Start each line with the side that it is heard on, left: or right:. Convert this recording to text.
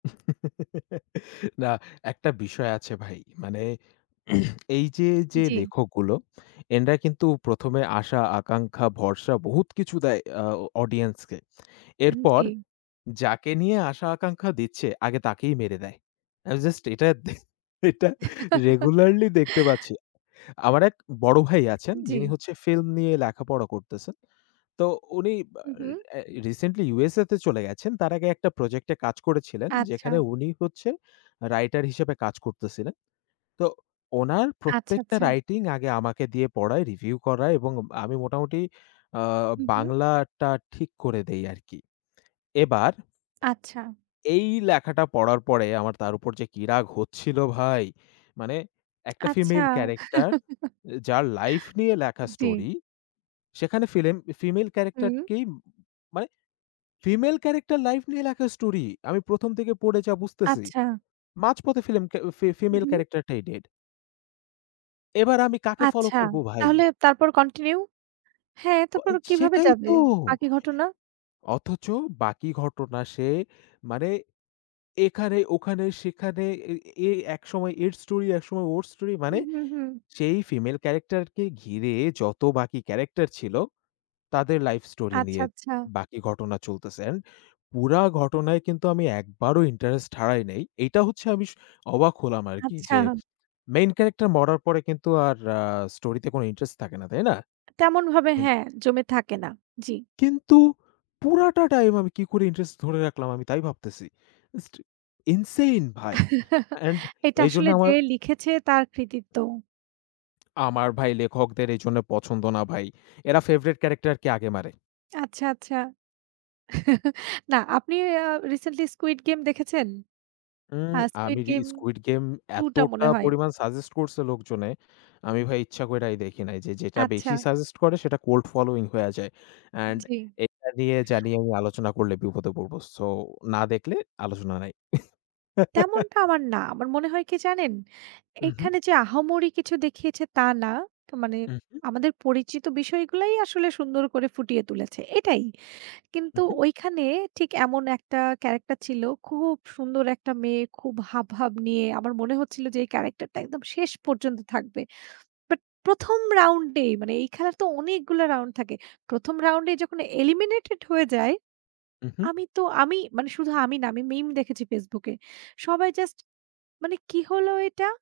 left: না, একটা বিষয় আছে ভাই। মানে এইযে যে
right: জি।
left: লেখকগুলো, এনারা কিন্তু ১ম এ আশা, আকাঙ্খা, ভরসা বহুত কিছু দেয় আ অডিয়েন্সকে।
right: আন
left: এরপর
right: জি।
left: যাকে নিয়ে আশা, আকাঙ্খা দিচ্ছে, আগে তাকেই মেরে দেয়। আ জাস্ট এটা দে এটা রেগুলারলি দেখতে পাচ্ছি। আমার এক বড় ভাই আছেন।
right: আন
left: যিনি
right: জি।
left: হচ্ছে ফিল্ম নিয়ে লেখাপড়া করতেছেন। তো, উনি
right: হু, হু।
left: আ এ রিসেন্টলি USA তে চলে গেছেন। তার আগে একটা প্রজেক্টে কাজ করেছিলেন। যেখানে
right: আচ্ছা।
left: উনি হচ্ছে রাইটার হিসেবে কাজ করতেছিলেন। তো, ওনার
right: আচ্ছা,
left: প্রত্যেকটা
right: আচ্ছা।
left: রাইটিং আগে আমাকে দিয়ে পড়ায়। রিভিউ করায় এবং আমি মোটামুটি অ
right: হু, হু।
left: বাংলাটা ঠিক করে দেই আরকি। এবার,
right: আচ্ছা।
left: এই লেখাটা পড়ার পরে আমার তার উপর যে কি রাগ হচ্ছিল ভাই। মানে একটা
right: আচ্ছা,
left: ফিমেল ক্যারাক্টার। এ যার লাইফ নিয়ে লেখা
right: জি।
left: স্টোরি। সেখানে ফিলেম ফিমেল
right: হুম।
left: ক্যারাক্টারকেই মানে ফিমেল ক্যারাক্টার লাইফ নিয়ে লেখা স্টোরি। আমি ১ম থেকে পড়ে যা বুঝতেছি,
right: আচ্ছা।
left: মাঝপথে ফিলেমকে ফি
right: হু,
left: ফিমেল
right: হু।
left: ক্যারাক্টারটাই ডেড। এবার আমি কাকে ফলো
right: আচ্ছা,
left: করবো ভাই?
right: তাহলে তারপর কন্টিনিউ হ্যাঁ, তারপর
left: কয়
right: কীভাবে
left: সেটাই
right: যাবে
left: তো!
right: আগে ঘটনা?
left: অথচ বাকি ঘটনা সে মানে এখানে, ওখানে, সেখানে এই এ একসময় এর স্টোরি, একসময় ওর স্টোরি।
right: হু,
left: মানে,
right: হু, হু।
left: সেই ফিমেল ক্যারাক্টারকে ঘিরে যত বাকি ক্যারাক্টার ছিল, তাদের লাইফ স্টোরি
right: আচ্ছা,
left: নিয়ে
right: আচ্ছা।
left: বাকি ঘটনা চলতেছেন। পুরা ঘটনায় কিন্তু আমি একবারও ইন্টারেস্ট হারাই নাই। এটা হচ্ছে আমি অবাক হলাম আরকি
right: আচ্ছা,
left: যে,
right: হা
left: মেইন ক্যারাক্টার মরার পরে কিন্তু আর আ স্টোরিতে কোনো ইন্টারেস্ট থাকে না, তাই না?
right: তেমনভাবে
left: কিন
right: হ্যাঁ, জমে থাকে না। জি।
left: কিন্তু পুরাটা টাইম আমি কি করে ইন্টারেস্ট ধরে রাখলাম? আমি তাই ভাবতেছি। ইস্ট insane ভাই। আ অ্যান্ড
right: এটা
left: এইজন্য
right: আসলে যে
left: আমার
right: লিখেছে, তার কৃতিত্ব।
left: আমার ভাই লেখকদের এই জন্য পছন্দ না ভাই। এরা ফেভরেট ক্যারাক্টারকে আগে মারে।
right: আচ্ছা, আচ্ছা। না, আপনি আ রিসেন্টলি 'Squid Game' দেখেছেন?
left: উম,
right: আ
left: আমি
right: 'Squid
left: রি
right: Game
left: 'Squid Game'
right: 2' টা
left: এতটা
right: মনে হয়।
left: পরিমাণ সাজেস্ট করছে লোকজনে, আমি ভাই ইচ্ছা কইরাই দেখি নাই। যে যেটা
right: আচ্ছা।
left: বেশি সাজেস্ট করে, সেটা cold following হইয়া যায়।
right: ইন
left: অ্যান্ড
right: জি।
left: এটা নিয়ে জানি আমি আলোচনা করলে বিপদে পড়বো। সো, না দেখলে আলোচনা নাই।
right: তেমনটা আমার না। আমার মনে হয় কি জানেন?
left: উ হু।
right: এখানে যে আহামরি কিছু দেখিয়েছে, তা না। তা মানে
left: হু, হু।
right: আমাদের পরিচিত বিষয়গুলাই আসলে সুন্দর করে ফুটিয়ে তুলেছে। এটাই।
left: হু,
right: কিন্তু
left: হু।
right: ঐখানে ঠিক এমন একটা ক্যারাক্টার ছিল। খুব সুন্দর একটা মেয়ে, খুব হাবভাব নিয়ে। আমার মনে হচ্ছিল যে, এই ক্যারাক্টারটা একদম শেষ পর্যন্ত থাকবে। বাট ১ম রাউন্ডে মানে এই খেলার তো অনেকগুলো রাউন্ড থাকে। ১ম রাউন্ডেই যখন eliminated হয়ে যায়।
left: উ হু।
right: আমি তো আমি মানে শুধু আমি না আমি মিম দেখেছি ফেসবুকে। সবাই জাস্ট মানে কি হলো এটা?